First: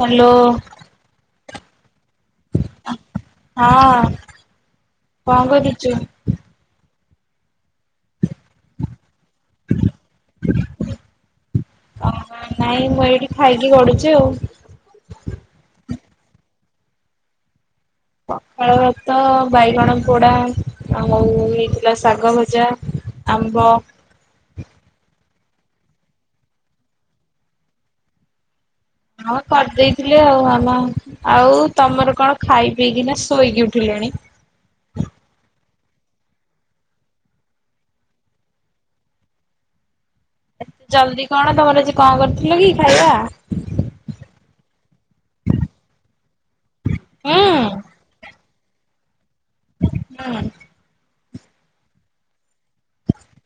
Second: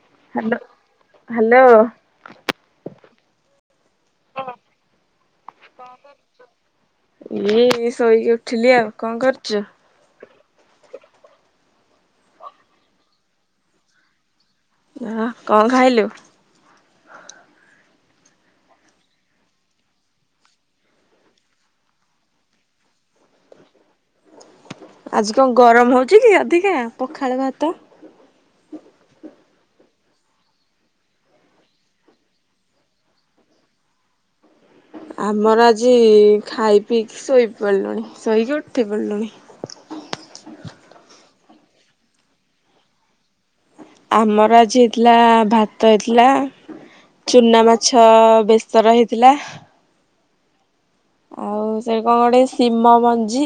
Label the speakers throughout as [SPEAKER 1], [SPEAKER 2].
[SPEAKER 1] Hello
[SPEAKER 2] hello hello.
[SPEAKER 1] ହଁ କଣ କରୁଚୁ?
[SPEAKER 2] ଇଏ ଶୋଇକି ଉଠିଲି ଆଉ କଣ କରୁଚୁ?
[SPEAKER 1] [unintelligible] ନାଇଁ ମୁଁ ଏଇଠି ଖାଇକି ଗଢୁଚି ଆଉ।
[SPEAKER 2] ଆଁ କଣ ଖାଇଲୁ?
[SPEAKER 1] ପଖାଳ ଭାତ, ବାଇଗଣ ପୋଡ଼ା ଆଉ ଓଉ ଉ ହେଇଥିଲା ଶାଗ ଭଜା। ଆମ୍ବ।
[SPEAKER 2] ଆଜି କଙ୍ଗ୍ ଗରମ୍ ହଉଚି କି ଅଧିକା ପଖାଳ ଭାତ?
[SPEAKER 1] ହଁ କରିଦେଇଥିଲେ ଆଉ ଆମ ଆଉ ତମର କଣ ଖାଇ ପିଇକି ନା ଶୋଇକି ଉଠିଲଣି?
[SPEAKER 2] ଆମର ଆଜି ଖାଇ ପିଇ ପିକ୍ ଶୋଇ ପରିଲୁଣି ଶୋଇକି ଉଠି ପରଲୁଣି।
[SPEAKER 1] ଏତେ ଜଲ୍ଦି କଣ ତମର ଆଜି କଣ କରିଥିଲ କି ଖାଇଆ?
[SPEAKER 2] ଆମର ଆଜି ହେଇଥିଲା ଭାତ ହେଇଥିଲା।
[SPEAKER 1] ହୁଁ
[SPEAKER 2] ଚୁନା ମାଛ ବେସର ହେଇଥିଲା।
[SPEAKER 1] [inaudible]
[SPEAKER 2] ଆଉ ସେ କଣ ଗୋଟେ ଶିମ ମଞ୍ଜି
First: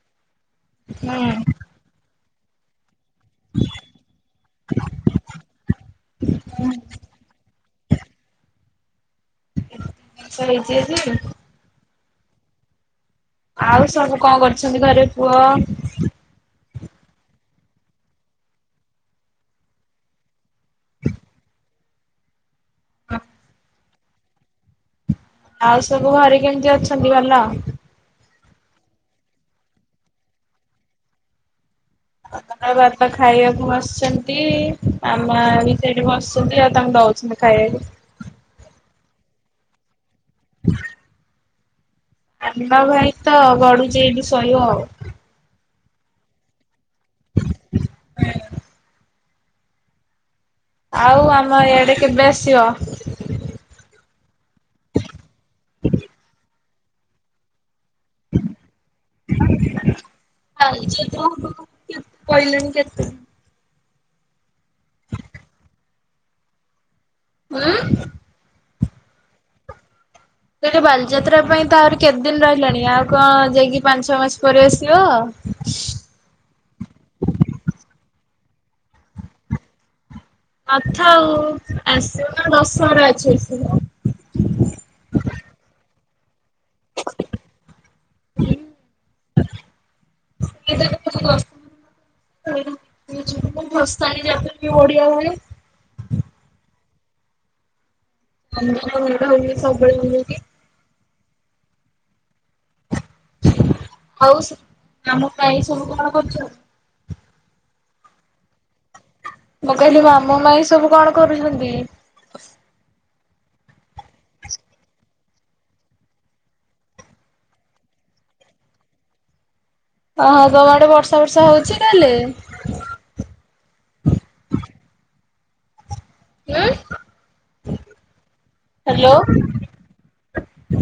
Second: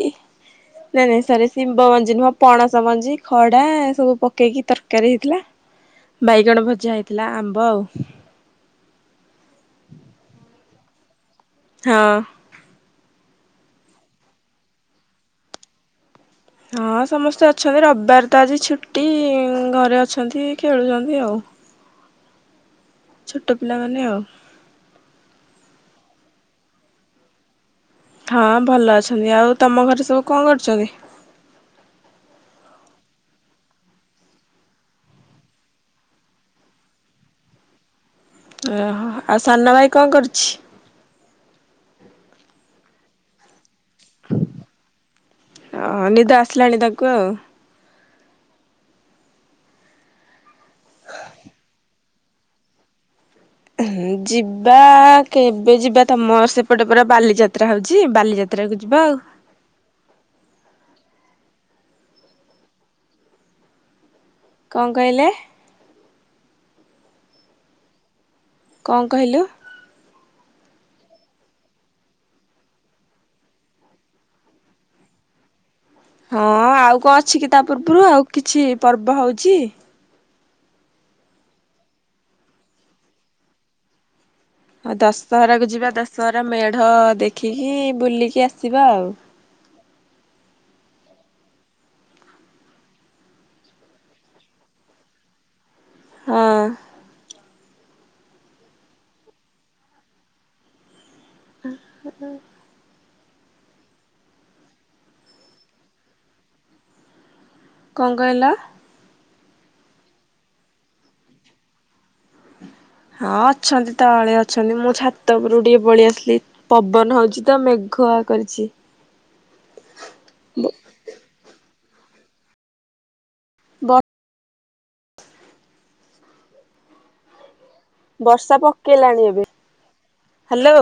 [SPEAKER 2] ନାଇଁ ନାଇଁ ସରି।
[SPEAKER 1] ଜିନିଷ
[SPEAKER 2] ହିମ୍ବ ମଞ୍ଜି ନୁହଁ ପଣସମଞ୍ଜି। ଖଡ଼ା ଏସବୁ ପକେଇକି ତର୍କାରୀ ହେଇଥିଲା। ବାଇଗଣ ଭଜା ହେଇଥିଲା ଆମ୍ବ ଆଉ।
[SPEAKER 1] [inaudible] ସୋଇଚ କି?
[SPEAKER 2] ହଁ।
[SPEAKER 1] ଆଉ ସବୁ ଙ୍କଅଁ କରୁଛନ୍ତି ଘରେ ପୁଅ?
[SPEAKER 2] ହଁ ସମସ୍ତେ ଅଛରି ରବବାର ତ ଆଜି ଛୁଟି ଘରେ ଅଛନ୍ତି ଖେଳୁଚନ୍ତି ଆଉ। ଛୋଟ ପିଲାମାନେ ଆଉ।
[SPEAKER 1] ଆଉ ସୁବୁ ଘରେ କେମିତି ଅଛନ୍ତି ଭଲ?
[SPEAKER 2] ହଁ ଭଲ ଅଛନ୍ତି। ଆଉ ତମ ଘରେ ସବୁ କଣ କରୁଚନ୍ତି?
[SPEAKER 1] [unintelligible] ଖାଇୟାକୁ ବସ୍ଛନ୍ତି ମାମା ବି ସେଇଟି ବସ୍ଚନ୍ତି ଆଉ ତାଙ୍କୁ ଦଉଚିଲି। ଖାୟାଲୁ।
[SPEAKER 2] ଏଁ ହ ହ ଆଉ ସନ ଭାଇ କଣ କରୁଛି?
[SPEAKER 1] [inaudible] ଆନ୍ଦ ଭାଇ ତ ଗଡ଼ୁଚି ଏଇଠି ଶୋଇବ ଆଉ।
[SPEAKER 2] ଅହଁ ନିଦ ଆସିଲାଣି ତାକୁ ଆଉ।
[SPEAKER 1] [inaudible] ଆଉ ଆମ ଇଆଡ଼େ କେବେ ଆସିବ?
[SPEAKER 2] ଉଁହୁଁ ଯିବା କେବେ ଯିବା ତମର୍ ସେପଟେ ପରା ବାଲିଯାତ୍ରା ହଉଚି ବାଲିଯାତ୍ ତ୍ରାକୁ ଯିବା ଆଉ।
[SPEAKER 1] [unintelligible]
[SPEAKER 2] କଣ କହିଲେ?
[SPEAKER 1] ମାଁ।
[SPEAKER 2] ଙ୍କ କହିଲୁ।
[SPEAKER 1] ତେଠି ବାଲିଯାତ୍ରା ପାଇଁ ତ ଆହୁରି କେଦ୍ ଦିନ୍ ରହିଲାଣି ଆଉ କଣ ଯାଇକି ପାଞ୍ଚ୍ ଛଅ ମାସ୍ ପରେ ଆସିବ।
[SPEAKER 2] ହଁ ଆଉ ଙ୍କ ଅଛି କି ତା ପୂର୍ବୁରୁ ଆଉ କିଛି ପର୍ବ ହଉଚି।
[SPEAKER 1] ଆଥାଉ ଆସିବ ନା ଦଶହରା ଅଛି ଆସିବ।
[SPEAKER 2] ହ ଦଶହରାକୁ ଯିବା ଦଶହରା ମେଢ଼ ଦେଖିକି ବୁଲିକି ଆସିବା ଆଉ।
[SPEAKER 1] [unintelligible] [unintelligible] ଭସାଣି ଜାଉଚନ୍ତି ଓଡ଼ିଆ ଘରେ।
[SPEAKER 2] ହଁ।
[SPEAKER 1] [unintelligible] ଆମ କଟା ହଉ ସବୁବେଳେ ହୁ କି
[SPEAKER 2] ଆଁ ହାଁ ହାଁ
[SPEAKER 1] ଆଉସୁ ଲାମ ପାଇଁ ସରୁ କଣ କରୁଛ।
[SPEAKER 2] କଣ କହିଲ?
[SPEAKER 1] ମୁଁ କହିଲି ମାମୁ ମାଇଁ ସବୁ କଣ କରୁଛନ୍ତି?
[SPEAKER 2] ହଁ ଅଛନ୍ତି ତଳେ ଅଛନ୍ତି ମୁଁ ଛାତ ଉପରୁ ଟିକେ ପଳେଇ ଆସିଲି। ପବନ ହଉଛି ତ ମେଘୁଆ କରିଛି।
[SPEAKER 1] ଓହୋ ତମ ଆଡେ ବର୍ଷା ଫର୍ଷା ହଉଛି ତା ହେଲେ।
[SPEAKER 2] ବଡ଼
[SPEAKER 1] [unintelligible]
[SPEAKER 2] ବର୍ଷା
[SPEAKER 1] ହ୍ୟାଲୋ
[SPEAKER 2] ପକେଇଲାଣି ଏବେ hello.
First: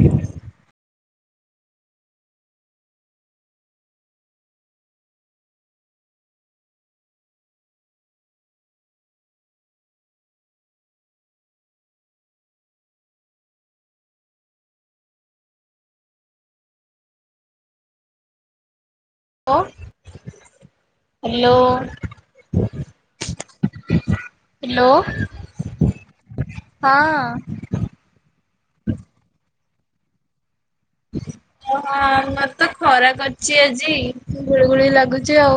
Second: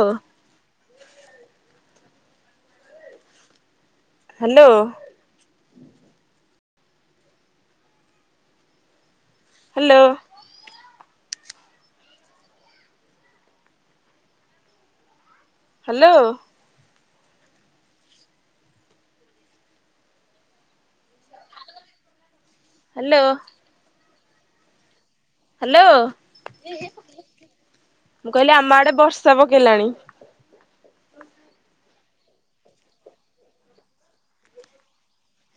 [SPEAKER 2] Hello. Hello. Hello.
[SPEAKER 1] Hello hello.
[SPEAKER 2] Hello.
[SPEAKER 1] Hello.
[SPEAKER 2] Hello ମୁଁ କହିଲି ଆମ ଆଡେ ବର୍ଷା ପକେଇଲାଣି।
[SPEAKER 1] ଯୋଉ ହଁ ଆମର ତ ଖରା କରିଚି ଆଜି ଗୁଳି ଗୁଳି ଲାଗୁଚି ଆଉ।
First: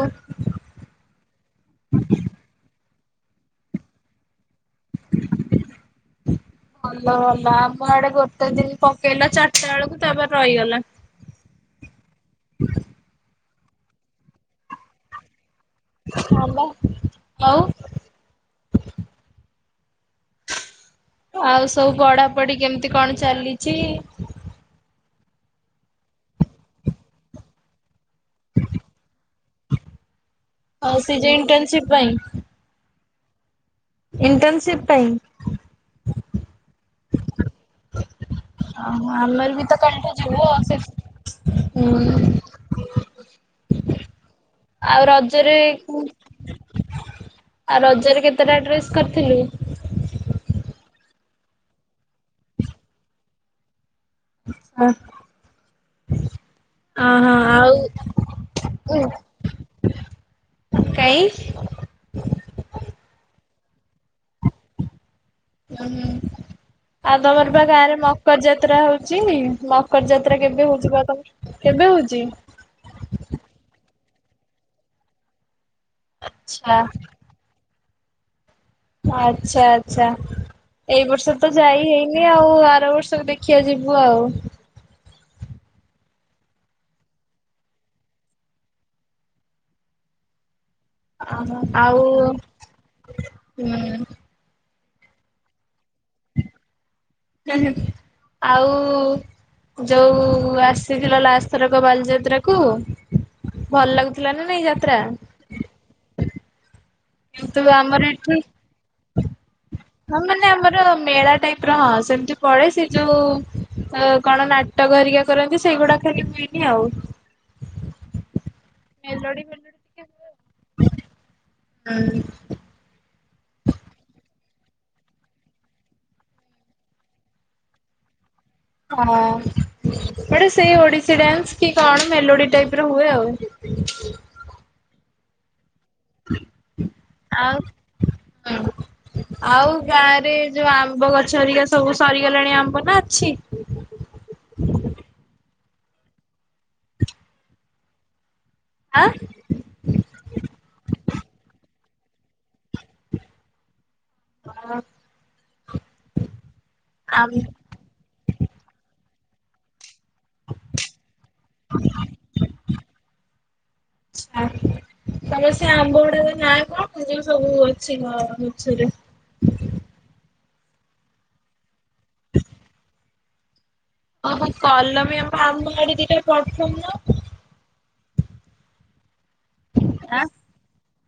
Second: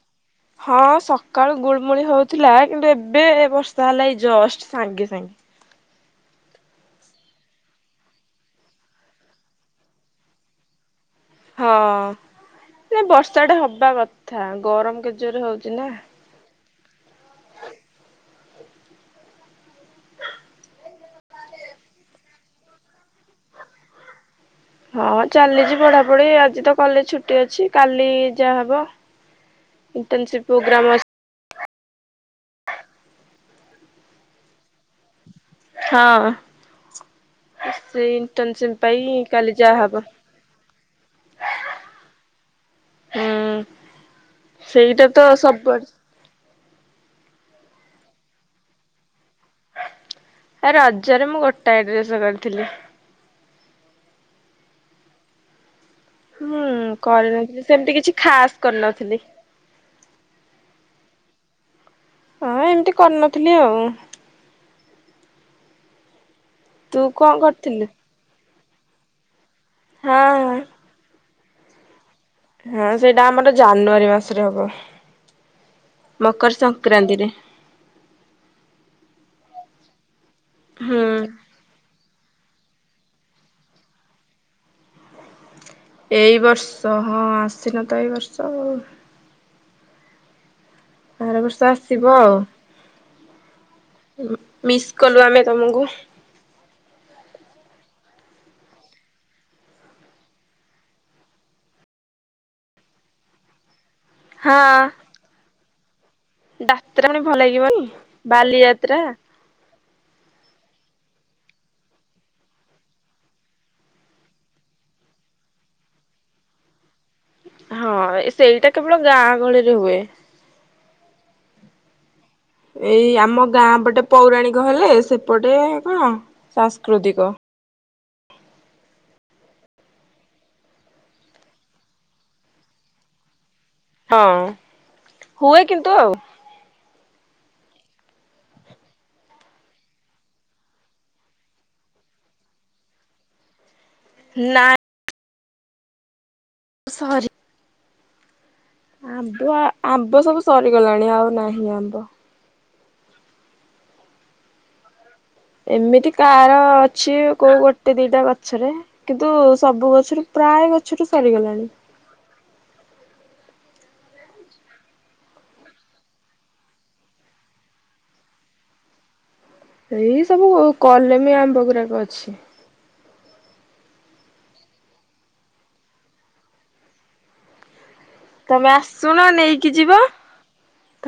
[SPEAKER 2] ହଁ ସକାଳୁ ଗୁଳୁମୁଳି ହଉଥିଲା କିନ୍ତୁ ଏବେ ବର୍ଷା ହେଲା ଏଇ ଜଷ୍ଟ ସାଙ୍ଗେ ସାଙ୍ଗେ।
[SPEAKER 1] [inaudible] ଭଲ ଭଲ ଆମ ଆଡେ ଗୋଟେ ଦିନ ପକେଇଲା ଚାରଟା ବେଳକୁ ତାପରେ ରଇଗଲା।
[SPEAKER 2] ହଁ ନାଇଁ ବର୍ଷା ଟା ହବା କଥା ଗରମ କେତେ ଜୋରେ ହଉଛି ନା।
[SPEAKER 1] ହବା ଆଉ। ଆଉ ସବୁ ପଢା ପଢି କେମିତି କଣ ଚାଲିଚି?
[SPEAKER 2] ହଁ ଚାଲିଛି ପଢାପଢି ଆଜି ତ କଲେଜ ଛୁଟି ଅଛି କାଲି ଯାହା ହବ ଇଣ୍ଟନସିପ ପ୍ରୋଗ୍ରାମ ଅଛି।
[SPEAKER 1] ସେଇ ଯୋଉ ଇଣ୍ଟର୍ନସିପ୍ ପାଇଁ। ଇଣ୍ଟର୍ନସିପ୍ ପାଇଁ।
[SPEAKER 2] ହଁ ସେଇ
[SPEAKER 1] ଆହଁ ଆମର ବି ତ କାଲିଠୁଁ ଯିବୁ ଆଉ ସେଠିକି ହୁଁ ହୁଁ
[SPEAKER 2] ସେଇଟା
[SPEAKER 1] ଆଉ
[SPEAKER 2] ତ
[SPEAKER 1] ରଜରେ
[SPEAKER 2] ସବୁଆଡେ
[SPEAKER 1] ଆଉ ରଜରେ କେତେଟା ଡ୍ରେସ୍ କରିଥିଲୁ।
[SPEAKER 2] ରଜରେ ମୁଁ ଗୋଟାଏ ଡ୍ରେସ୍ କରିଥିଲି।
[SPEAKER 1] ହ [unintelligible]
[SPEAKER 2] ହୁଁ କରିନଥିଲି ସେମତି କିଛି ଖାସ୍ କରିନଥିଲି।
[SPEAKER 1] କାଇଁ।
[SPEAKER 2] ହଁ ଏମତି କରିନଥିଲି ଆଉ।
[SPEAKER 1] ହୁଁ
[SPEAKER 2] ତୁ
[SPEAKER 1] ଆଉ
[SPEAKER 2] କଣ
[SPEAKER 1] ତମର ବା
[SPEAKER 2] କରିଥିଲୁ?
[SPEAKER 1] ଗାଁରେ ମକ ମକର ଯାତ୍ରା ହଉଛି ମକର
[SPEAKER 2] ହଁ
[SPEAKER 1] ଯାତ୍ରା
[SPEAKER 2] ହଁ
[SPEAKER 1] କେବେ ହଉଛି ବା ତମର କେବେ ହଉଛି।
[SPEAKER 2] ହଁ ସେଇଟା ଆମର ଜାନୁଆରୀ ମାସରେ ହବ ମକର
[SPEAKER 1] ଆଚ୍ଛା
[SPEAKER 2] ସଂକ୍ରାନ୍ତିରେ।
[SPEAKER 1] ଆଛା ଆଚ୍ଛା
[SPEAKER 2] ହୁଁ।
[SPEAKER 1] ଏଇ ବର୍ଷ ତ ଯାଇ ହେଇନି ଆଉ ଆର ବର୍ଷକୁ ଦେଖିବା ଯିବୁ ଆଉ।
[SPEAKER 2] ଏଇ ବର୍ଷ ହଁ ଆସିନ ତ ଏଇ ବର୍ଷ ଆଉ। ଆର ବର୍ଷ ଆସିବ
[SPEAKER 1] ଅହୋ ଆଉ ହୁଁ।
[SPEAKER 2] ମିସ୍ କଲୁ ଆମେ ତମକୁ।
[SPEAKER 1] ହୁଁ, ହୁଁ, ଆଉ। ଯୋଉ ଆସିଥିଲା ଲାଷ୍ଟଥରକ ବାଲିଯାତ୍ରା କୁ ଭଲ ଲାଗୁଥିଲା ନା ନାଇଁ ଯାତ୍ରା?
[SPEAKER 2] ଡାକ୍ତରାଣୀ ଭଲ
[SPEAKER 1] କିନ୍ତୁ
[SPEAKER 2] ଲାଗିବନି
[SPEAKER 1] ଆମର ଏଠି
[SPEAKER 2] ବାଲିଯାତ୍ରା
[SPEAKER 1] ହଁ ମାନେ ଆମର ମେଳା ଟାଇପ ର ହଁ ସେମିତି ପଳେ ସେ ଯୋଉ ଅ କଣ ନାଟକ ଘରିକା କରନ୍ତି ସେଇଗୁଡା ଖାଲି ହୁଏନି ଆଉ।
[SPEAKER 2] ହଁ ସେଇଟା କେବଳ ଗାଁ
[SPEAKER 1] ମେଲୋଡି
[SPEAKER 2] ଗହଳିରେ
[SPEAKER 1] ଫେଲୋଡି
[SPEAKER 2] ହୁଏ।
[SPEAKER 1] ଟିକେ ହୁଁ
[SPEAKER 2] ଏଇ ଆମ ଗାଁ ପଟେ ପୌରାଣିକ ହେଲେ ସେପଟେ କଣ ସାଂସ୍କୃତିକ।
[SPEAKER 1] ହଁ ଗୋଟେ ସେଇ ଓଡ଼ିଶୀ ଡ୍ୟାନ୍ସ କି କଣ ମେଲୋଡି ଟାଇପ ର ହୁଏ ଆଉ।
[SPEAKER 2] ହଉ ହୁଏ କିନ୍ତୁ ଆଉ।
[SPEAKER 1] ଆଉ ହୁଁ ଆଉ ଗାଁ ରେ ଯୋଉ ଆମ୍ବ ଗଛ ହରିକା ସବୁ ସରିଗଲାଣି ଆମ୍ବ ନା ଅଛି?
[SPEAKER 2] ନାଇଁ ସରି
[SPEAKER 1] ଆଁ
[SPEAKER 2] ଆମ୍ବ ଆମ୍ବ ସବୁ ସରିଗଲାଣି ଆଉ ନାହିଁ ଆମ୍ବ।
[SPEAKER 1] ହଁ
[SPEAKER 2] ଏମିତି କାର ଅଛି କୋଉ ଗୋଟେ
[SPEAKER 1] ଆଚ୍ଛା
[SPEAKER 2] ଗୋଟେ ଦିଟା ଗଛରେ କିନ୍ତୁ ସବୁ ଗଛରୁ ପ୍ରାୟ ଗଛରୁ ସରିଗଲାଣି।
[SPEAKER 1] ଆ ତମର ସେ ଆମ୍ବ ଗୁଡାକ ନାଏଁ କଣ ଯେ ସବୁ ଅଛି ମା ଗଛରେ?
[SPEAKER 2] ସେଇ ସବୁ କଲେମୀ ଆମ୍ବ ଗୁରାକ ଅଛି।
[SPEAKER 1] ଅହ କଲମୀ ଆମ ଆମ ଆଡି ଦିଟା ପଠୋଉନ?
[SPEAKER 2] ତମେ ଆସୁନ ନେଇକି ଯିବ
[SPEAKER 1] ଆଁ।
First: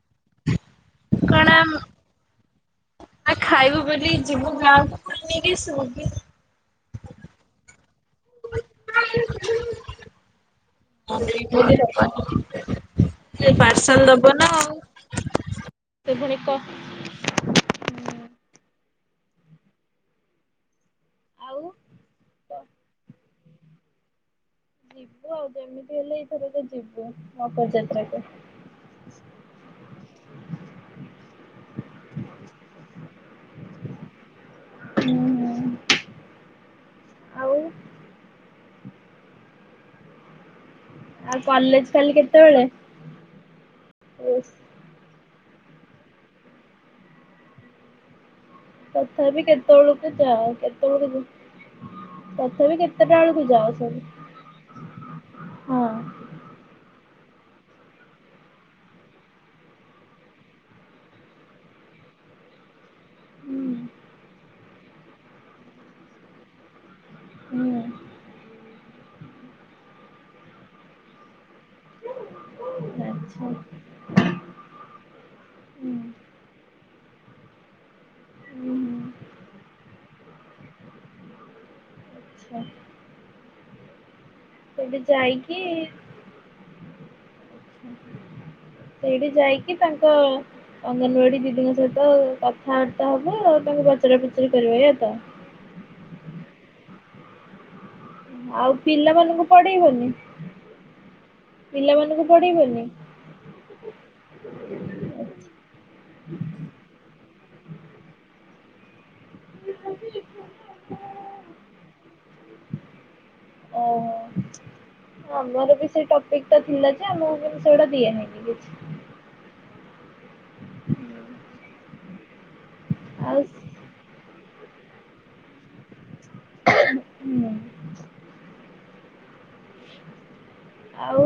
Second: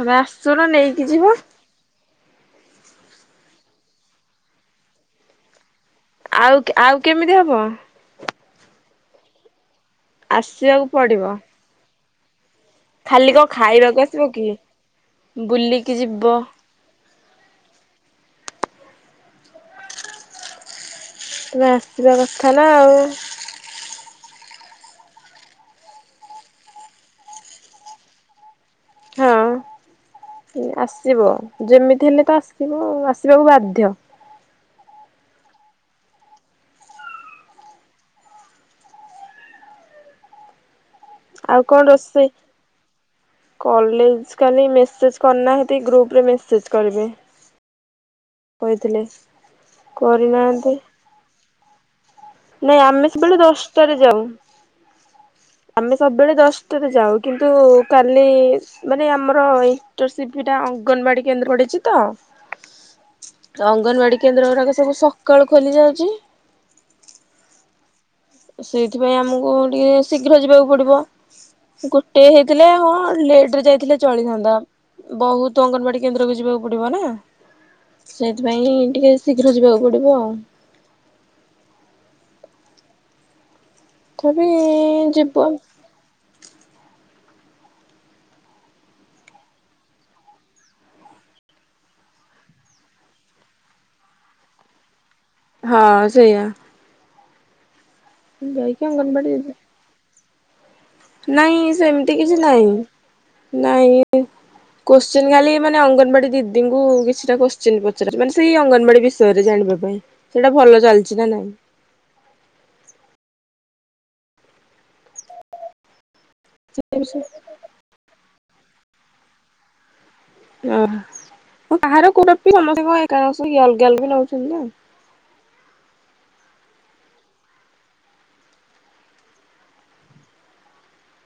[SPEAKER 2] ତମେ ଆସୁନ ନେଇକି ଯିବ।
[SPEAKER 1] କଣ ଆ ଖାଇବୁ ବୋଲି ଯିବୁ ଗାଁକୁ ନେଇକି ଆସିବୁକି?
[SPEAKER 2] ଆଉ ଆଉ କେମିତି ହବ।
[SPEAKER 1] [inaudible]
[SPEAKER 2] ଆସିବାକୁ ପଡିବ?
[SPEAKER 1] ବରପ
[SPEAKER 2] ଖାଲି
[SPEAKER 1] [unintelligible]
[SPEAKER 2] କଣ
[SPEAKER 1] ସେ
[SPEAKER 2] ଖାଇବାକୁ
[SPEAKER 1] ପାର୍ସଲ
[SPEAKER 2] ଆସିବ
[SPEAKER 1] ଦବ
[SPEAKER 2] କି
[SPEAKER 1] ନା ଆଉ
[SPEAKER 2] ବୁଲିକି
[SPEAKER 1] ସେ
[SPEAKER 2] ଯିବ।
[SPEAKER 1] ପୁଣି କ ଆଉ
[SPEAKER 2] ତମେ ଆସିବା କଥା ନା ଆଉ।
[SPEAKER 1] ଯିବୁ ଆଉ ଯେମିତି ହେଲେ ଏଇଥର କ ଯିବୁ ଅପଯାତ୍ରାକୁ।
[SPEAKER 2] ହଁ ଆସିବ ଯେମିତି ହେଲେ ତ ଆସିବ ଆସିବାକୁ ବାଧ୍ୟ।
[SPEAKER 1] ହୁଁ ହୁଁ ଆଉ
[SPEAKER 2] ଆଉ କଣ
[SPEAKER 1] କଲେଜ କାଲି
[SPEAKER 2] ରୋଷେ
[SPEAKER 1] କେତେବେଳେ?
[SPEAKER 2] କଲେଜ କାଲି ମେସେଜ୍ କରିନାହାନ୍ତି ଗ୍ରୁପରେ ମେସେଜ୍ କରିବେ। କହିଥିଲେ।
[SPEAKER 1] ତଥାପି କେତେବେଳକୁ ଯାଅ
[SPEAKER 2] କରିନାହାନ୍ତି
[SPEAKER 1] କେତେବେଳକୁ ଯୁ
[SPEAKER 2] ନାଇଁ ଆମେ କେବେଳେ ଦଶଟାରେ
[SPEAKER 1] ସବୁ
[SPEAKER 2] ଯାଉ ଆମେ
[SPEAKER 1] ହଁ
[SPEAKER 2] ସବୁବେଳେ ଦଶ ଟେ ରେ ଯାଉ କିନ୍ତୁ କାଲି ମାନେ ଆମର ଏଇ ଇଣ୍ଟରସିଟି ଟା ଅଙ୍ଗନବାଡି କେନ୍ଦ୍ର ଆଡେ ଯିବ।
[SPEAKER 1] [inaudible]
[SPEAKER 2] ଅଙ୍ଗନବାଡି କେନ୍ଦ୍ର ଗୁଡାକ ସବୁ ସକାଳୁ ଖୋଲି ଯାଉଛି।
[SPEAKER 1] ହୁଁ
[SPEAKER 2] ସେଇଥିପାଇଁ ଆମକୁ ଟିକେ ଶୀଘ୍ର ଯିବାକୁ ପଡିବ। ଗୋଟେ ହେଇଥିଲେ ହଁ
[SPEAKER 1] ଆଚ୍ଛା
[SPEAKER 2] ଲେଟ ରେ ଯାଇଥିଲେ ଚଳିଥାନ୍ତା ବହୁତ
[SPEAKER 1] ହୁଁ।
[SPEAKER 2] ଅଙ୍ଗନବାଡି କେନ୍ଦ୍ରକୁ ଯିବାକୁ ପଡିବ ନା। ସେଥିପାଇଁ ଟିକେ
[SPEAKER 1] ଆଚ୍ଛା
[SPEAKER 2] ଶୀଘ୍ର ଯିବାକୁ ପଡିବ ଆଉ।
[SPEAKER 1] ଆ୍ଛା [inaudible]
[SPEAKER 2] ତଥାପି
[SPEAKER 1] ସେଇଠି
[SPEAKER 2] ଯିବ।
[SPEAKER 1] ଯାଇକି ସେଇଠି ଯାଇକି ତାଙ୍କ ଅଙ୍ଗନବାଡି ଦିଦିଙ୍କ ସହିତ କଥାବାର୍ତ୍ତା ହବ ଆଉ ତାଙ୍କୁ ପଚରା ପୁଚୁରି କରିବ ଏଇଆ ତ?
[SPEAKER 2] ହଁ ସେଇଆ। ଯାଇକି ଅଙ୍ଗନବାଡି ଦିଦି
[SPEAKER 1] ବୋଲିନି [inaudible]
[SPEAKER 2] ନାଇଁ ସେମିତି କିଛି ନାହିଁ
[SPEAKER 1] ପଢେଇବନି
[SPEAKER 2] ନାଇଁ କୋଶ୍ଚିନ୍ ଖାଲି ମାନେ ଅଙ୍ଗନବାଡି ଦିଦିଙ୍କୁ କିଛିଟା କୋଶ୍ଚିିନ ପଚାରିବି ମାନେ ସେଇ ଅଙ୍ଗନବାଡି ବି ବିଷୟରେ ଜାଣିବା ପାଇଁ ସେଇଟା ଭଲ ଚାଲିଛି ନା ନାଇଁ?
[SPEAKER 1] ଓ ହ ଆମର ବି ସେଇଟା ଏଟା ଥିଲା ଯେ ଆମକୁ କିନ୍ତୁ ସେଡା ଦିଆହେଇନି କିଛି।
[SPEAKER 2] ଓହ କାହାର କୋଉ ବିି [inaudible] ସମସ୍ତେ କଣ [inaudible]
[SPEAKER 1] ଆଉ
[SPEAKER 2] ଅଲଗା ଅଲଗା ରହୁସନ୍ତି ନାଁ ଆଉ।
[SPEAKER 1] ହୁଁ [inaudible] ଆଉ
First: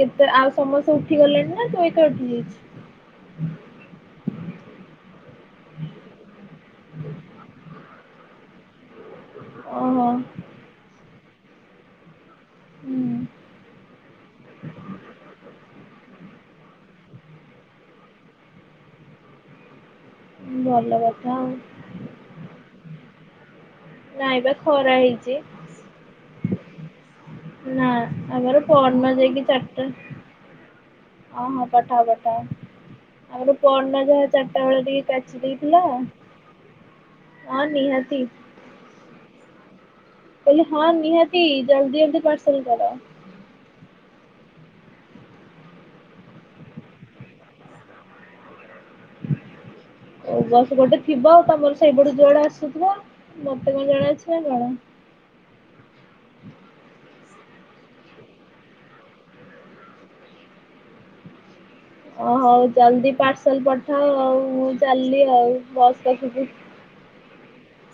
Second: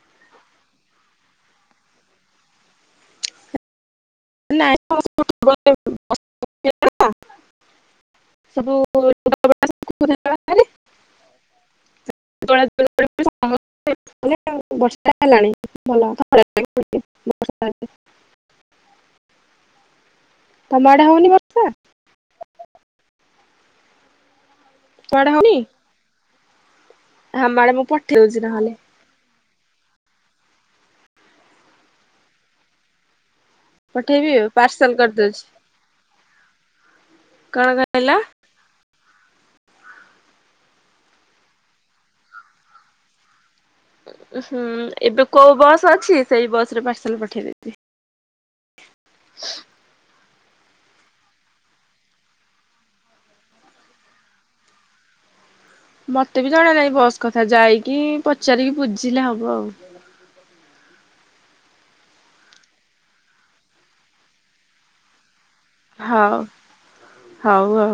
[SPEAKER 1] କେତେ ଆଉ ସମସ୍ତେ ଉଠି ଗଲେଣି ନା ତୁ ଏକା ଉଠି ଯାଇଚୁ?
[SPEAKER 2] ନାଇଁ [inaudible] ସବୁ [inaudible]
[SPEAKER 1] ଓହୋ ହୁଁ
[SPEAKER 2] ବର୍ଷାହେଲାଣି ଭଲ [inaudible] ତମ
[SPEAKER 1] ଭଲ
[SPEAKER 2] ଆଡ଼େ
[SPEAKER 1] କଥା
[SPEAKER 2] ହଉନି
[SPEAKER 1] ଆଉ
[SPEAKER 2] ବର୍ଷା?
[SPEAKER 1] ନାଇଁ ବା ଖରା
[SPEAKER 2] ତମ ଆଡେ
[SPEAKER 1] ହେଇଛି।
[SPEAKER 2] ହଉନି? ଆମ ଆଡେ ମୁଁ
[SPEAKER 1] ନା
[SPEAKER 2] ପଠେଇ ଦଉଛି
[SPEAKER 1] ଆମର
[SPEAKER 2] ନହେଲେ
[SPEAKER 1] ପରୁହାଁ ଯାଇକି ଚା ହଁ ହଁ ପଠାଅ ପଠାଅ। ଆମର ପଅରଦିନ ଯାହା
[SPEAKER 2] ପଠେଇବି
[SPEAKER 1] ଚାରିଟା ବେଳେ
[SPEAKER 2] ପାର୍ସଲ
[SPEAKER 1] ଟିକେ କାଚି
[SPEAKER 2] କରିଦଉଛି।
[SPEAKER 1] ଦେଇଥିଲା। ହଁ
[SPEAKER 2] କଣ କହିଲ
[SPEAKER 1] ନିହାତି। କହଲି ହଁ ନିହାତି ଜଲଦି ଜଲଦି ପାର୍ସଲ କର।
[SPEAKER 2] ହୁଁ ଏବେ କୋଉ ବସ୍ ଅଛି ସେଇ ବସରେ ପାର୍ସଲ ପଠେଇଦେଇଥିବି।
[SPEAKER 1] ଓ ବସ ଜଉଟା ଥିବ ଆଉ ତମର ସେଇପଟୁ ଯଉଡ଼ା ଆସୁଥିବ ମତେ କଣ ଜଣା ଅଛି ନା କଣ?
[SPEAKER 2] ମତେ ବି ଜଣା ନାହିଁ ବସ୍ କଥା ଯାଇକି ପଚାରିକି ବୁଝିଲେ ହବ ଆଉ।
[SPEAKER 1] ଓ ହଉ ଜଲ୍ଦି ପାର୍ସଲ ପଠାଅ ଆଉ ମୁଁ ଚାଲଲି ଆଉ। ବସ୍
[SPEAKER 2] ହଉ
[SPEAKER 1] ପାଖକୁ।
[SPEAKER 2] ହଉ ଆଉ।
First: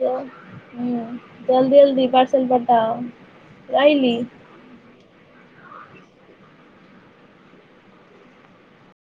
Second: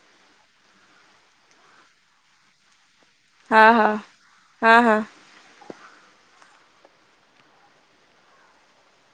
[SPEAKER 1] ହୁଁ ଜଲଦି ଜଲଦି ପାର୍ସଲ ପଟାଅ।
[SPEAKER 2] ହଁ ହଁ ହଁ ହଁ।